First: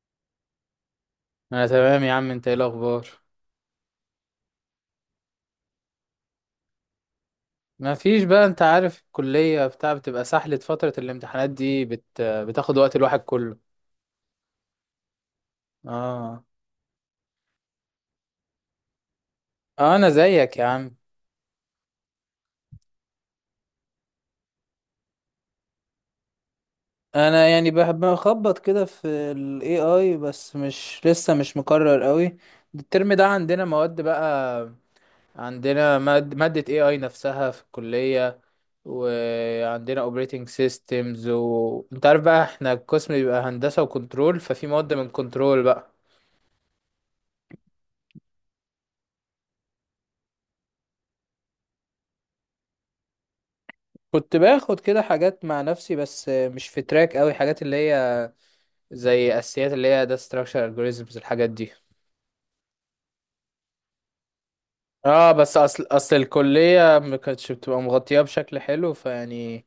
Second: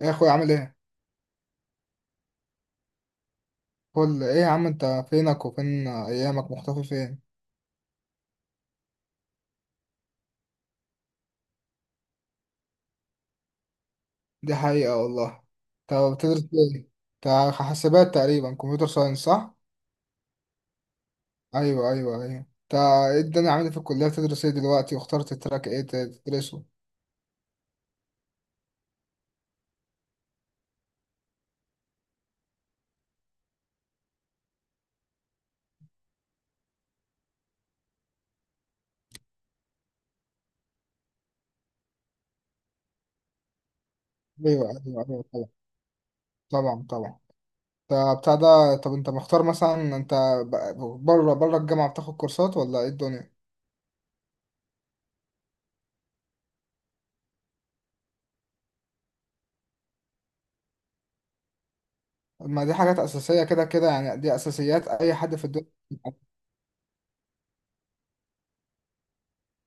إيه يا اخويا عامل ايه؟ انا تمام يا عم. انت ايه الاخبار؟ كل ايه يا عم، انت فينك وفين ايامك؟ مختفي فين؟ ما فيش بقى، انت عارف الكلية بتاع بتبقى سحلة، فترة الامتحانات دي بتاخد وقت الواحد كله. دي حقيقة والله. انت اه. بتدرس ايه؟ انت حاسبات تقريبا، كمبيوتر ساينس، صح؟ انا زيك يا عم. ايوه، ايوه، ايوه، انت ايه الدنيا؟ عامل إيه في الكلية؟ بتدرس ايه دلوقتي؟ واخترت التراك ايه تدرسه؟ انا يعني بحب اخبط كده في ال AI، بس مش لسه، مش مقرر قوي. الترم ده عندنا مواد بقى. عندنا مادة AI نفسها في الكلية. وعندنا اوبريتنج سيستمز انت عارف بقى احنا القسم بيبقى هندسة وكنترول، ايوه، ففي مواد ايوه، من ايوه. كنترول بقى. طبعا، طبعا. طبعا انت بتاع ده. طب انت مختار مثلا، انت بره بره الجامعة بتاخد كورسات، ولا ايه الدنيا؟ كنت باخد كده حاجات مع نفسي بس مش في تراك قوي، حاجات اللي هي زي اساسيات، اللي هي ده structure algorithms الحاجات دي. ما دي حاجات اساسية كده كده، يعني دي اساسيات اي اه حد في بس الدنيا. اصل الكلية ما كانتش بتبقى مغطية بشكل حلو، فيعني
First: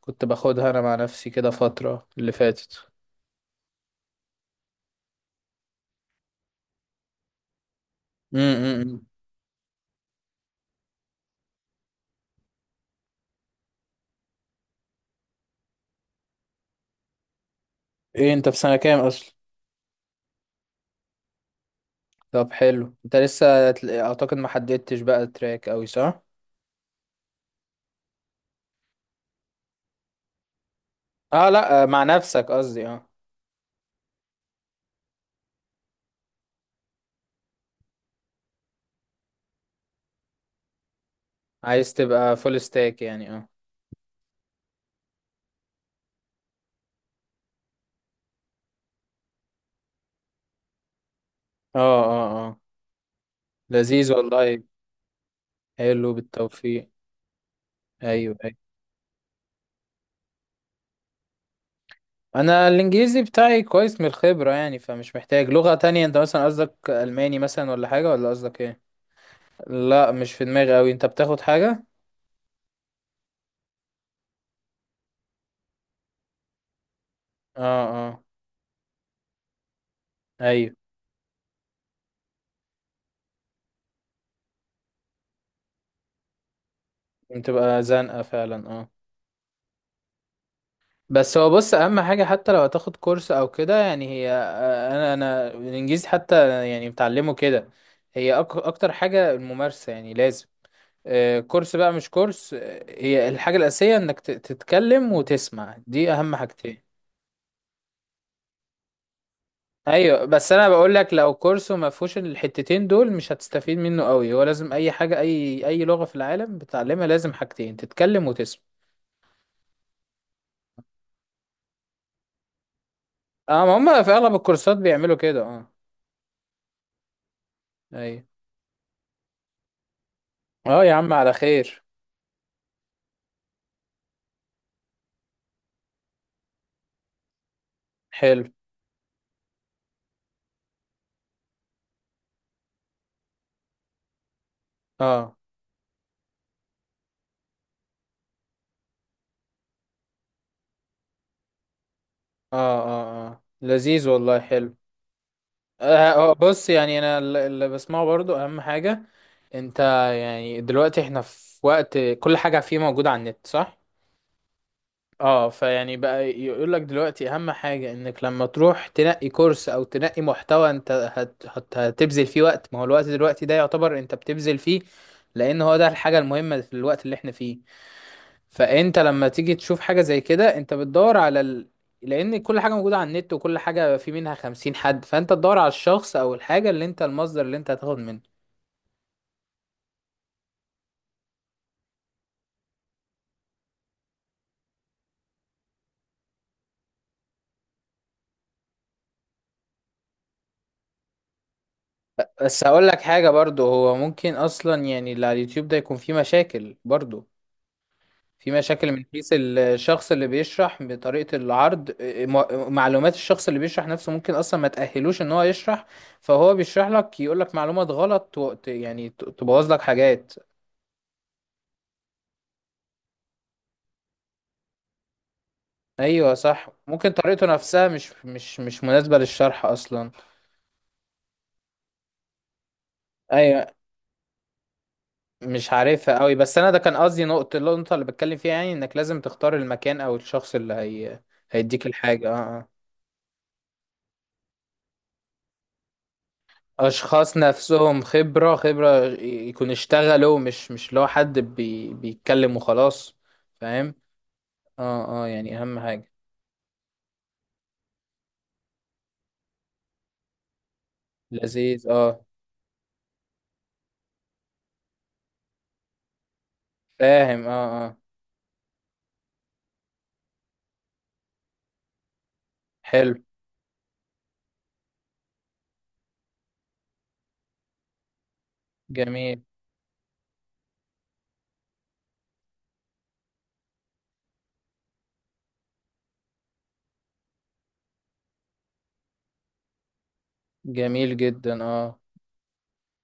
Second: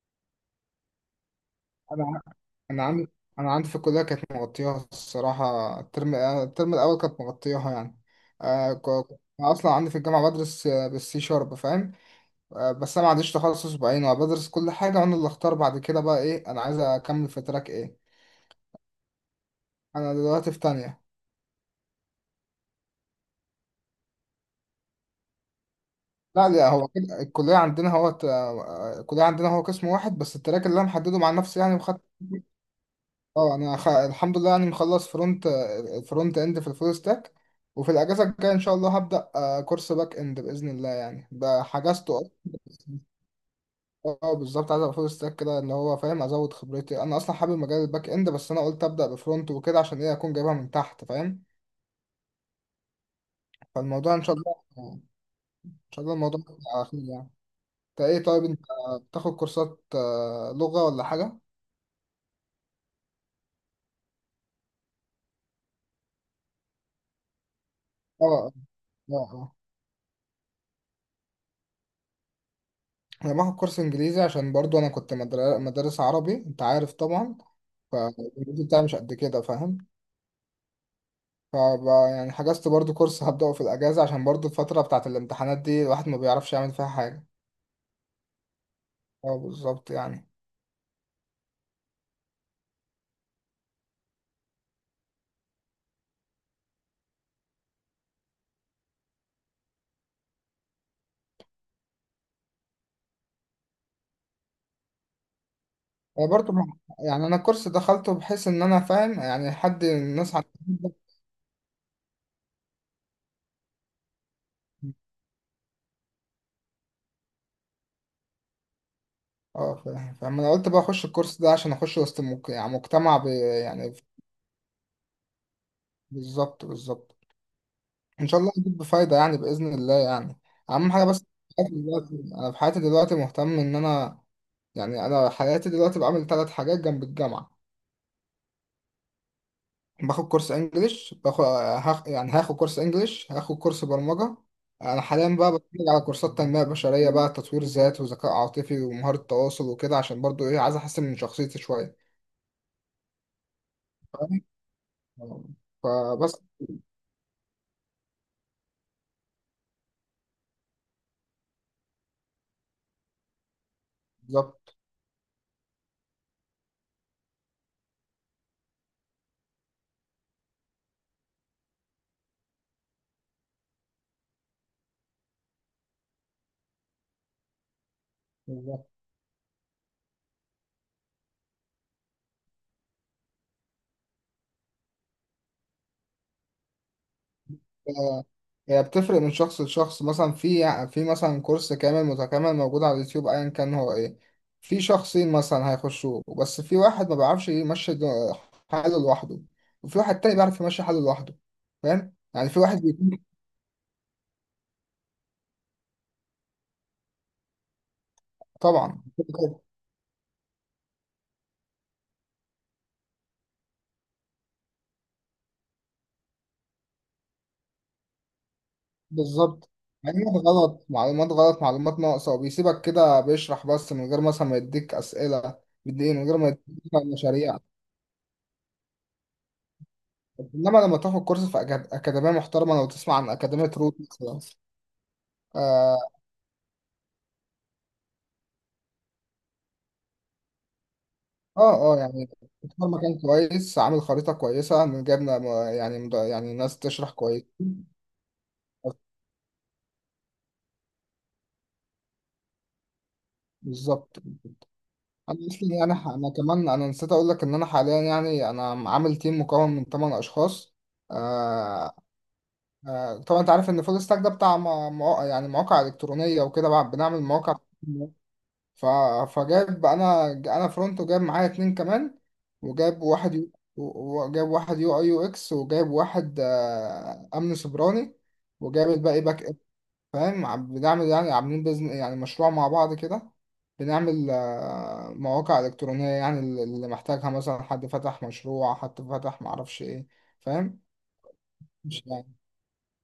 كنت باخدها انا مع نفسي كده فترة اللي انا فاتت. عندي انا عندي في الكليه كانت مغطياها الصراحه، الترم الاول كانت مغطياها يعني. امم. انا اصلا عندي في الجامعه بدرس بالسي شارب، فاهم؟ بس انا ما عنديش تخصص بعينه، انا بدرس كل حاجه وانا اللي اختار بعد كده بقى، ايه انا عايز اكمل في تراك ايه. ايه انت في سنة كام اصلا؟ انا دلوقتي في تانية. طب حلو، انت لسه اعتقد ما حددتش بقى تراك، قوي صح؟ لا، لا، هو كده الكليه عندنا هو الكليه عندنا هو قسم واحد، بس التراك اللي انا محدده مع اه نفسي يعني. لا، مع نفسك قصدي، اه. اه، انا الحمد لله يعني مخلص فرونت. فرونت اند في الفول ستاك. وفي الاجازه الجايه ان شاء الله هبدا كورس باك اند باذن الله، يعني بقى عايز حجزته. تبقى فول أصلاً. ستاك يعني، اه اه، بالظبط، عايز ابقى فول ستاك كده اللي هو فاهم، ازود خبرتي. انا اصلا حابب مجال الباك اند، بس انا قلت ابدا بفرونت وكده عشان ايه اكون جايبها من تحت، فاهم. اه اه اه، لذيذ فالموضوع ان شاء الله، والله، ان شاء حلو، الله الموضوع هيبقى على بالتوفيق. خير يعني. انت ايوه ايه؟ طيب ايوه. انت بتاخد كورسات لغه ولا حاجه؟ انا الانجليزي بتاعي كويس من الخبرة يعني، فمش محتاج لغة تانية. انت مثلا قصدك الماني مثلا ولا حاجة، ولا اه، قصدك ايه؟ اه، اه. لا مش في دماغي اوي. انت بتاخد حاجة؟ انا باخد كورس انجليزي عشان برضو انا كنت مدرس عربي، انت عارف طبعا. اه اه فالإنجليزي بتاعي مش قد كده، فاهم. ايوه. يعني حجزت برضو كورس هبدأه في الأجازة، عشان برضو الفترة بتاعت الامتحانات دي الواحد ما بيعرفش يعمل فيها حاجة. بتبقى زنقة فعلا، اه. اه، بالظبط يعني. بس هو بص، اهم حاجة حتى لو هتاخد كورس او كده، يعني هي، انا الانجليزي حتى يعني متعلمه كده. هي اكتر حاجة الممارسة يعني، لازم كورس بقى مش كورس، هي الحاجة الأساسية انك تتكلم وتسمع، دي أنا اهم برضو حاجتين. يعني أنا الكورس دخلته بحيث إن أنا فاهم، يعني حد ايوه الناس بس انا بقول لك لو كورسو ما فيهوش الحتتين دول مش هتستفيد منه قوي. هو لازم اي حاجه، اي اي لغه في العالم بتعلمها لازم حاجتين، تتكلم وتسمع. اه، فاهم فاهم. أنا قلت بقى أخش الكورس ده عشان أخش وسط يعني مجتمع اه، ما يعني. هم في اغلب الكورسات بيعملوا كده، اه. بالظبط، بالظبط. ايوه. ان شاء الله هتجيب بفايده يعني، باذن الله يعني. اه يا اهم حاجه عم بس على في حياتي خير. دلوقتي، انا في حياتي دلوقتي مهتم ان انا، يعني انا حياتي دلوقتي بعمل 3 حاجات جنب الجامعه. حلو. باخد كورس انجليش، باخد هاخ... يعني هاخد كورس انجليش، هاخد كورس برمجه. انا اه حاليا بقى بتفرج على كورسات تنميه بشريه بقى، تطوير ذات وذكاء عاطفي ومهاره تواصل وكده، عشان برضو ايه عايز احسن من شخصيتي شويه. اه اه اه، لذيذ والله، فاهم؟ حلو. آه فبس. بص يعني انا اللي بسمعه برضو اهم حاجه. انت، يعني دلوقتي احنا في وقت كل حاجه فيه موجوده على النت، صح؟ بالظبط. اه، فيعني بقى يقول لك دلوقتي اهم حاجة انك لما تروح تنقي كورس او تنقي محتوى، انت هت هتبذل فيه وقت. ما هو الوقت دلوقتي ده يعتبر انت بتبذل فيه، لان هو ده الحاجة المهمة في الوقت اللي احنا فيه. فانت لما تيجي تشوف حاجة زي كده انت بتدور على لان كل حاجة موجودة على النت، وكل حاجة في منها خمسين حد، فانت تدور على الشخص او الحاجة اللي انت، المصدر اللي انت هتاخد منه. آه، هي بتفرق من شخص لشخص، مثلا في، في مثلا كورس كامل متكامل موجود على اليوتيوب ايا كان هو ايه، في شخصين مثلا هيخشوه، بس في واحد ما بيعرفش يمشي حاله لوحده، وفي واحد تاني بيعرف يمشي حاله لوحده. فاهم يعني، في بس واحد هقول لك بيكون. حاجة برضو، هو ممكن اصلا يعني اللي على اليوتيوب ده يكون فيه مشاكل برضو. في مشاكل طبعا. من حيث الشخص اللي بيشرح بطريقة العرض، معلومات الشخص اللي بيشرح نفسه ممكن أصلا ما تأهلوش إن هو يشرح. فهو بيشرح لك، يقول لك معلومات غلط يعني بالظبط. تبوظ لك حاجات. معلومات غلط، معلومات غلط، معلومات ناقصة، وبيسيبك كده بيشرح بس من غير مثلا ما يديك أسئلة، بيديك من أيوة غير ما يديك، صح، ممكن مثلاً طريقته مشاريع. نفسها مش مناسبة للشرح أصلا. انما لما تاخد كورس في اكاديميه محترمه، لو تسمع عن أيوة، اكاديميه روت مثلا. مش اه، عارفها أوي بس أنا ده كان قصدي، نقطة النقطة اللي بتكلم فيها يعني، إنك لازم تختار المكان أو الشخص اللي هي اه. هيديك يعني الحاجة، اه آه. اختار مكان كويس، عامل خريطة كويسة من جبنا يعني يعني ناس تشرح اشخاص كويس. نفسهم خبرة يكون اشتغلوا، مش لو حد بيتكلم وخلاص. فاهم. بالظبط. اه اه انا يعني اصلا اهم يعني حاجة. انا كمان نسيت اقول لك ان انا حاليا، يعني انا عامل تيم مكون من 8 اشخاص. لذيذ آه. اه. آه، طبعا انت عارف ان فول ستاك ده بتاع مواقع، يعني مواقع الكترونية وكده، بنعمل فاهم مواقع. اه اه ف... فجاب انا فرونت، وجاب معايا اتنين كمان، وجاب حلو. وجاب واحد UI UX، وجاب واحد امن سيبراني، وجاب الباقي جميل باك اب. فاهم، بنعمل يعني عاملين يعني مشروع مع بعض كده. بنعمل مواقع الكترونيه يعني، اللي محتاجها، مثلا حد فتح مشروع، حد فتح معرفش ايه. فاهم جميل جدا، اه. مش يعني.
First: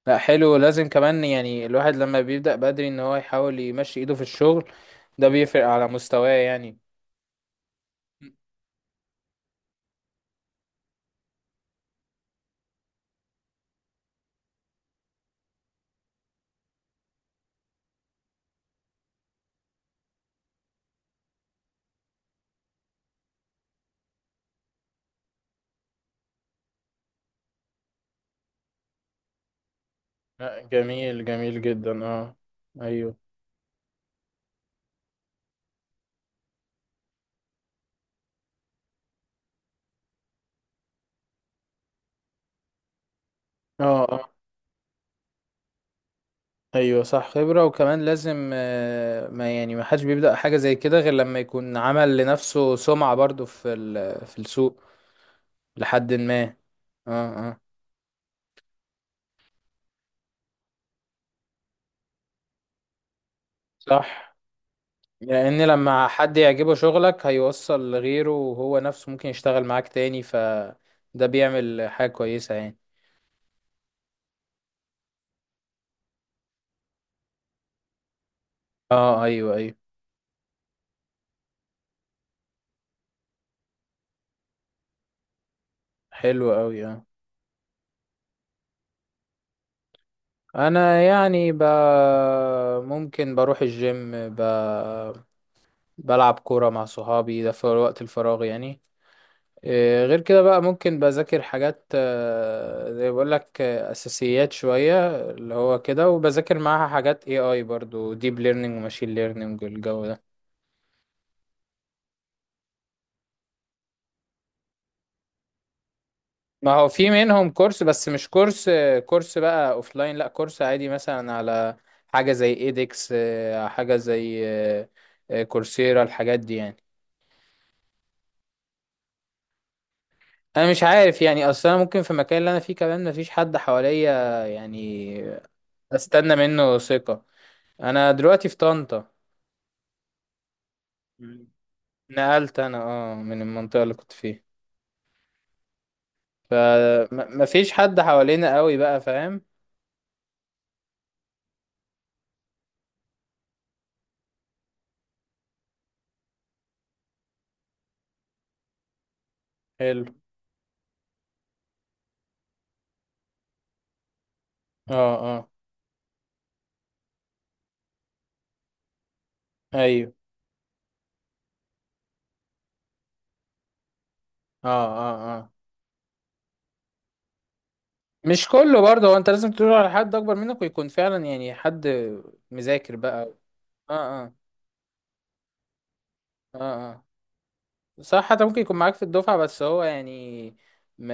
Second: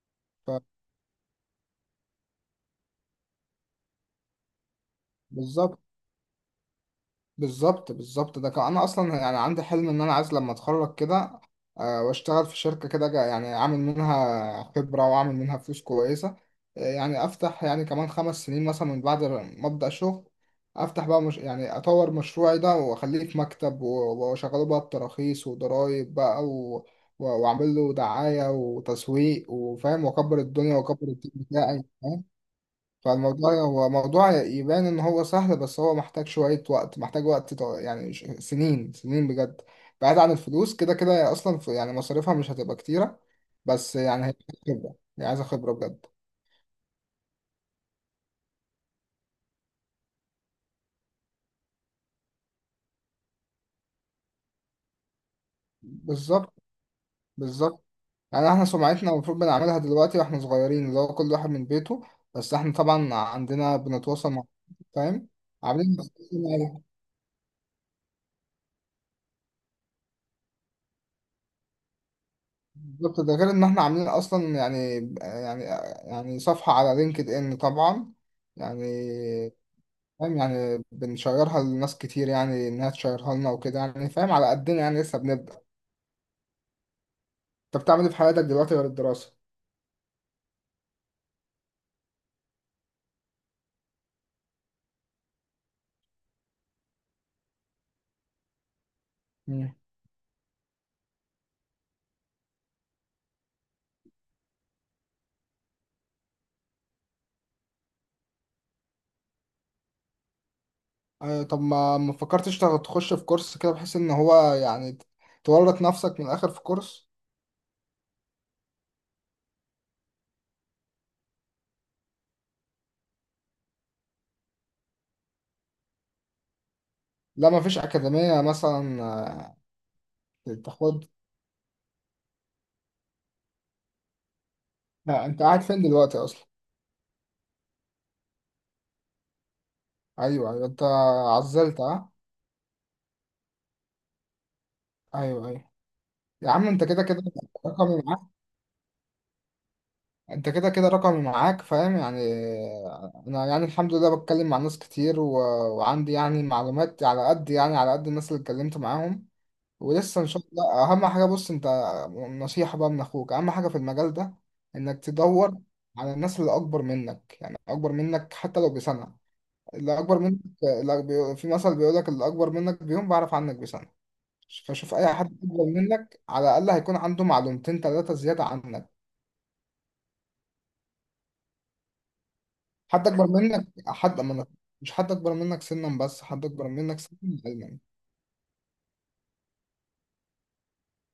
لا حلو، لازم كمان يعني الواحد لما بيبدأ بدري ان هو يحاول يمشي ايده في الشغل، ده بيفرق فبالظبط. على مستواه يعني. بالظبط، بالظبط. ده كان، انا اصلا يعني عندي حلم ان انا عايز لما اتخرج كده واشتغل في شركه كده، يعني اعمل منها خبره واعمل منها فلوس كويسه. يعني افتح، يعني كمان 5 سنين مثلا من بعد ما ابدا شغل، افتح بقى، مش يعني اطور مشروعي ده واخليه في مكتب واشغله بقى بتراخيص وضرايب بقى، واعمل له دعايه وتسويق، وفاهم، واكبر لا، الدنيا واكبر جميل التيم جميل بتاعي. جدا اه. ايوه فالموضوع هو موضوع يبان ان هو سهل، بس هو محتاج شوية وقت، محتاج وقت يعني سنين سنين بجد. بعيد عن الفلوس كده كده، هي اصلا يعني مصاريفها مش هتبقى كتيرة. بس اه. يعني هي خبرة، هي عايزة خبرة بجد. ايوه صح، خبرة. وكمان لازم ما يعني ما حدش بيبدأ حاجة زي كده غير لما يكون عمل لنفسه سمعة برضو في في السوق، لحد ما. بالظبط، اه اه بالظبط. يعني احنا سمعتنا المفروض بنعملها دلوقتي واحنا صغيرين، اللي هو كل واحد من بيته، بس احنا طبعا عندنا بنتواصل صح. مع، فاهم، لان عاملين. لما حد يعجبه شغلك هيوصل لغيره، وهو نفسه ممكن يشتغل معاك تاني، فده بيعمل حاجة كويسة يعني. بالظبط، ده غير ان احنا عاملين اصلا يعني، يعني، يعني صفحة على لينكد ان طبعا، يعني، اه ايوه ايوه. فاهم يعني، بنشيرها لناس كتير يعني انها تشيرها لنا وكده، يعني فاهم، على قدنا يعني لسه بنبدأ. حلو قوي اه. انت بتعمل ايه في حياتك دلوقتي غير الدراسة؟ انا يعني ممكن بروح الجيم، بلعب كورة مع صحابي ده في وقت الفراغ يعني. مم. إيه، غير كده بقى ممكن بذاكر حاجات زي بقول لك اساسيات شويه اللي هو كده، وبذاكر معاها حاجات اي اي برضو، ديب ليرنينج وماشين ليرنينج والجو ده. طب ما فكرتش تخش في كورس كده، بحيث ان هو يعني تورط نفسك من الاخر في ما هو كورس؟ في منهم كورس، بس مش كورس كورس بقى اوفلاين، لا كورس عادي مثلا على حاجه زي ايدكس، حاجه زي كورسيرا، الحاجات دي يعني. لا، ما فيش اكاديمية مثلا انا مش تاخد؟ عارف يعني اصلا، ممكن في المكان اللي انا فيه كمان مفيش حد حواليا لا، يعني. انت قاعد فين دلوقتي استنى اصلا؟ منه ثقه. انا دلوقتي في طنطا. ايوه، ايوه، انت عزلت، ها؟ نقلت انا اه من المنطقة اللي كنت فيها. ايوه، ايوه. يا عم انت كده كده فما فيش حد رقمي معاك، حوالينا قوي بقى، فاهم. انت كده كده رقمي معاك، فاهم يعني. انا يعني الحمد لله بتكلم مع ناس كتير و، وعندي يعني معلومات على قد، يعني على قد الناس اللي اتكلمت معاهم، حلو ولسه ان شاء الله. اهم حاجة بص انت، نصيحة بقى من اخوك، اهم حاجة في المجال ده، اه انك اه تدور على الناس اللي اكبر منك، يعني اكبر منك حتى لو بسنة، اللي ايوه اكبر منك، في مثل بيقول لك اللي اكبر منك بيوم بعرف عنك بسنة. اه فشوف اي اه حد اه. اكبر منك، على الاقل هيكون عنده معلومتين ثلاثة زيادة مش كله عنك. برضه، هو انت لازم تدور على حد اكبر منك ويكون فعلا يعني حد مذاكر حد اكبر بقى. منك، اه حد اه منك، مش حد اكبر منك سنا، بس حد اه اكبر منك سنا، علما. اه صح، حتى ممكن يكون معاك في الدفعة، بس هو يعني، ما،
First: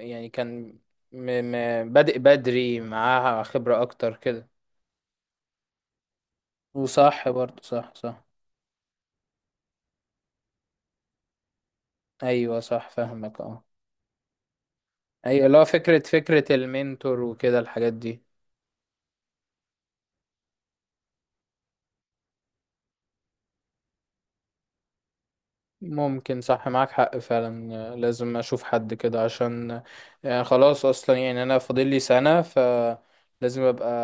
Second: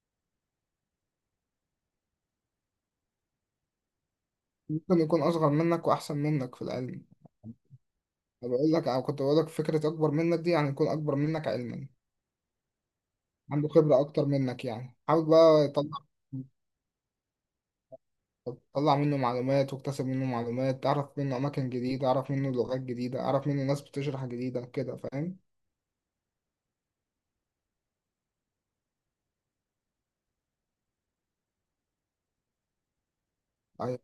يعني كان، ما بادئ بدري معاها خبرة اكتر كده. ممكن يكون اصغر منك واحسن منك في العلم. وصح برضه، صح صح. أنا بقول لك، أو كنت بقول لك، فكره اكبر منك دي يعني يكون اكبر منك علما، ايوه صح، فاهمك اه. عنده خبره اكتر منك، يعني حاول ايوه اللي هو بقى تطلع، فكرة، فكرة المنتور وكده الحاجات دي. تطلع منه معلومات واكتسب منه معلومات، تعرف منه اماكن جديده، اعرف منه لغات جديده، اعرف منه ناس بتشرح جديده كده، فاهم. ممكن صح، معاك حق فعلا، لازم اشوف حد كده عشان يعني خلاص، اصلا يعني انا فاضل لي سنة، فلازم ابقى أيوة.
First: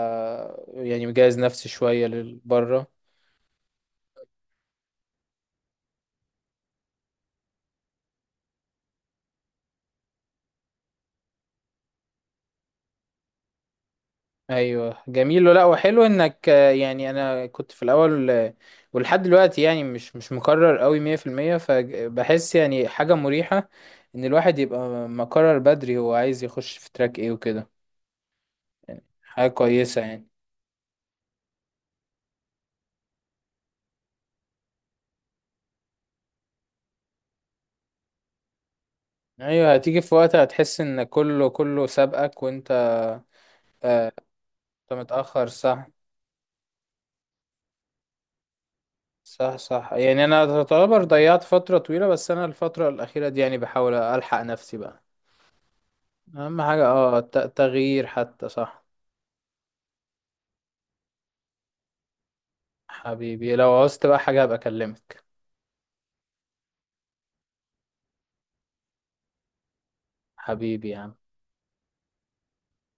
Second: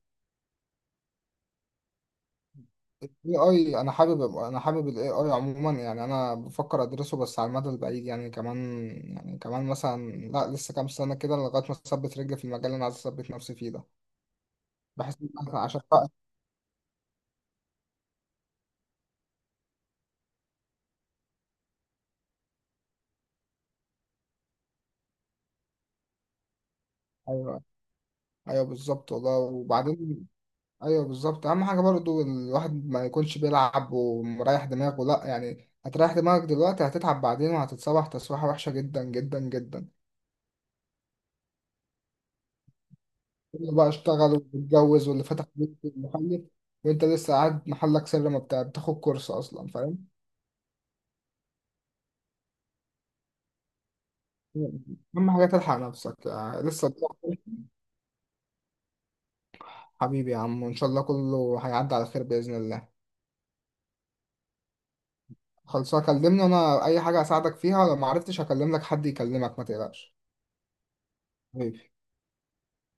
يعني مجهز نفسي شوية للبره. الاي اي انا حابب، انا حابب الاي اي عموما، يعني انا بفكر ادرسه بس على المدى البعيد، يعني كمان، يعني كمان مثلا، لا لسه كام سنه كده لغايه ما اثبت رجلي في المجال اللي انا عايز اثبت نفسي فيه ده. ايوه بحس إن جميل. أنا لا عشان وحلو بقى، انك يعني انا كنت في الاول ولحد دلوقتي يعني مش مقرر قوي 100%. فبحس يعني حاجة مريحة ان الواحد يبقى مقرر بدري هو عايز يخش في تراك ايه ايوه، وكده، ايوه، يعني بالظبط والله. حاجة كويسة يعني. وبعدين، ايوه بالظبط. اهم حاجه برضو الواحد ما يكونش بيلعب ومريح دماغه، لا يعني هتريح دماغك دلوقتي هتتعب بعدين، وهتتصبح تسويحه وحشه جدا جدا ايوه جدا. هتيجي في وقت هتحس ان كله سابقك وانت، كله بقى آه، اشتغل انت واتجوز، واللي فتح متأخر، بيت صح. محلك، وانت لسه قاعد محلك سر ما بتاع بتاخد كورس صح اصلا، صح، فاهم. يعني انا تعتبر ضيعت فترة طويلة، بس انا الفترة الأخيرة دي يعني بحاول الحق نفسي بقى. اهم حاجه تلحق نفسك، اهم يعني حاجة لسه اه قدامك. تغيير حتى، صح. حبيبي يا عم، وان شاء الله كله هيعدي على خير باذن الله. حبيبي لو عوزت بقى حاجة هبقى اكلمك. خلصها كلمني انا، اي حاجه اساعدك فيها، لو ما عرفتش هكلم لك حد يكلمك ما تقلقش. حبيبي يا عم. حبيبي.